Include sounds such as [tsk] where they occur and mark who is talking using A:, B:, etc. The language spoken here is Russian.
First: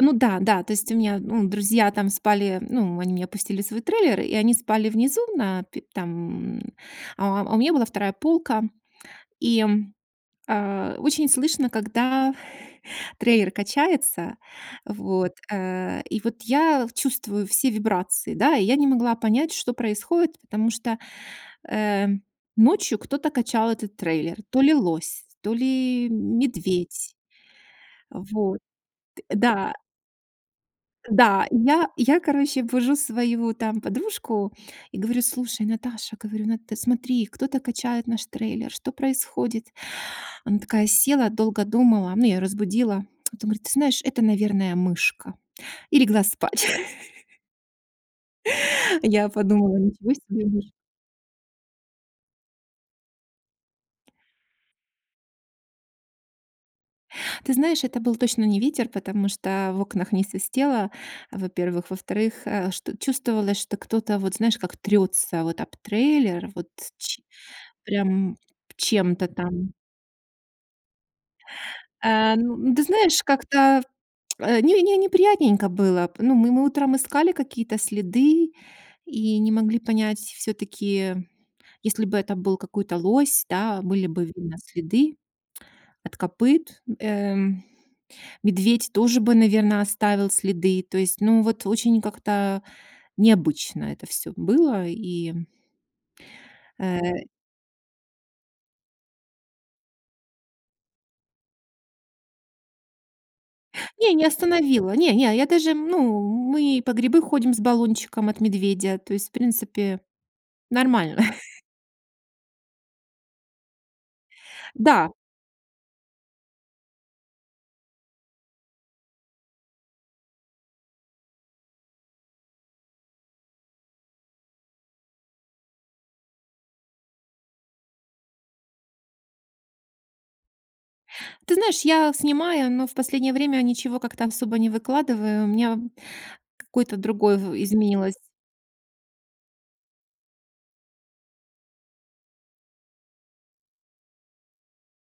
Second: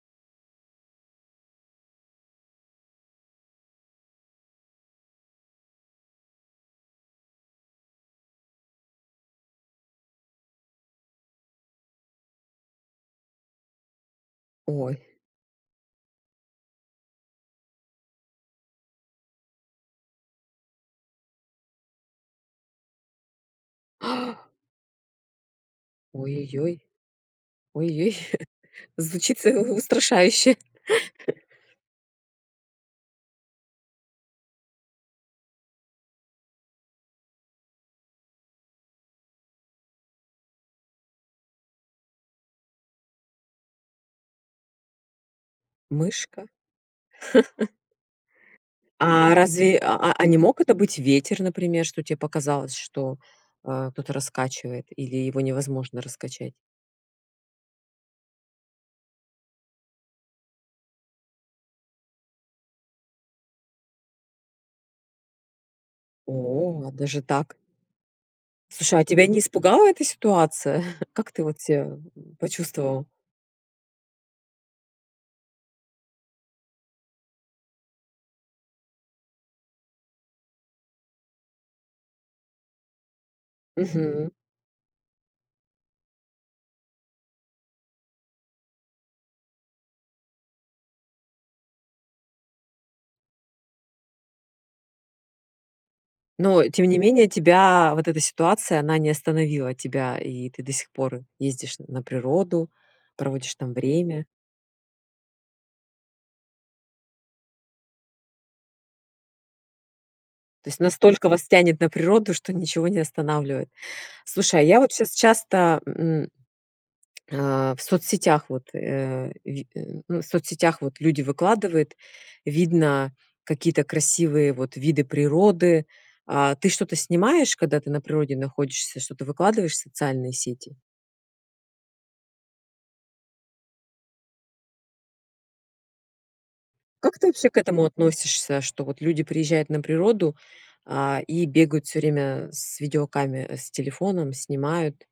A: Ну, да, да. То есть у меня, ну, друзья там спали, ну, они меня пустили в свой трейлер, и они спали внизу, на пе там, а, а у меня была 2 полка. И, а-а, очень слышно, когда трейлер качается,
B: Ой.
A: вот, э, и вот я чувствую все вибрации, да. И я не могла понять, что происходит, потому что, э-э, ночью кто-то качал этот
B: [gasps] .
A: трейлер, то ли лось, то ли
B: Ой-ой-ой.
A: медведь.
B: Ой-ой.
A: Вот.
B: [chuckles]
A: Т
B: Звучит,
A: да.
B: э-э, устрашающе.
A: Да,
B: [chuckles]
A: и я и я, короче, бужу свою там подружку и говорю: "Слушай, Наташа". Говорю: "Нат, ты смотри, кто-то качает наш трейлер, что происходит?" Она такая села, долго думала- ну, я её разбудила. [tsk] Т говорит: "Ты знаешь, это, наверное, мышка". И легла
B: Мышка?
A: спать. [chuckles]
B: [chuckles]
A: Я
B: А
A: подумала:
B: разве а
A: "Ничего
B: а не
A: себе,
B: мог
A: мышь".
B: это быть ветер, например, что те показалось, что, а, кто-то раскачивает или его невозможно раскачать?
A: Ты знаешь, это был точно не ветер, потому что в окнах не свистело, во-первых. Во-вторых, э, ш чувствовалось, что кто-то вот знаешь, как трётся вот об трейлер, вот
B: О-о, ну
A: ч
B: даже так.
A: прям
B: Слушай, а тебя
A: чем-то
B: не
A: там.
B: испугала эта ситуация? [chuckles] Как ты вот себя
A: Э-э, ну ну ты
B: почувствовала?
A: знаешь, как-то [tsk] не не неприятненько было. Ну, мы мы утром искали какие-то следы и не могли понять всё-таки. Если бы это был какой-то лось, да, были бы
B: Мгм.
A: видно следы [tsk] от копыт. Эм, медведь тоже бы, наверно, оставил следы. То есть, ну, вот очень как-то необычно это всё было. И
B: Но тем не
A: Э-э.
B: менее тебя вот эта ситуация, она не остановила тебя, и ты до сих пор ездишь н на природу, проводишь там
A: Не, не
B: время?
A: остановила. Не, не, я даже, ну, мы и по грибы ходим с баллончиком от медведя. То есть, в принципе,
B: То есть
A: нормально.
B: настолько вас
A: [chuckles]
B: тянет на природу, что ничего не останавливает. Слушай, а я вот щас
A: Да.
B: часто, мм, а-а, в соцсетях вот, э-э, ви ну, в соцсетях вот люди выкладывают, видно какие-то красивые вот виды природы. А ты что-то снимаешь, когда ты на природе находишься? Что-то выкладываешь в социальные сети?
A: Ты знаешь, я снимаю, но в последнее время ничего как-то особо не выкладываю, у меня какой-то
B: Как ты
A: другой
B: вообще
A: в
B: к этому
A: изменилось
B: относишься, что вот люди приезжают на природу, а, и бегают всё время с видеокамер с телефоном, снимают?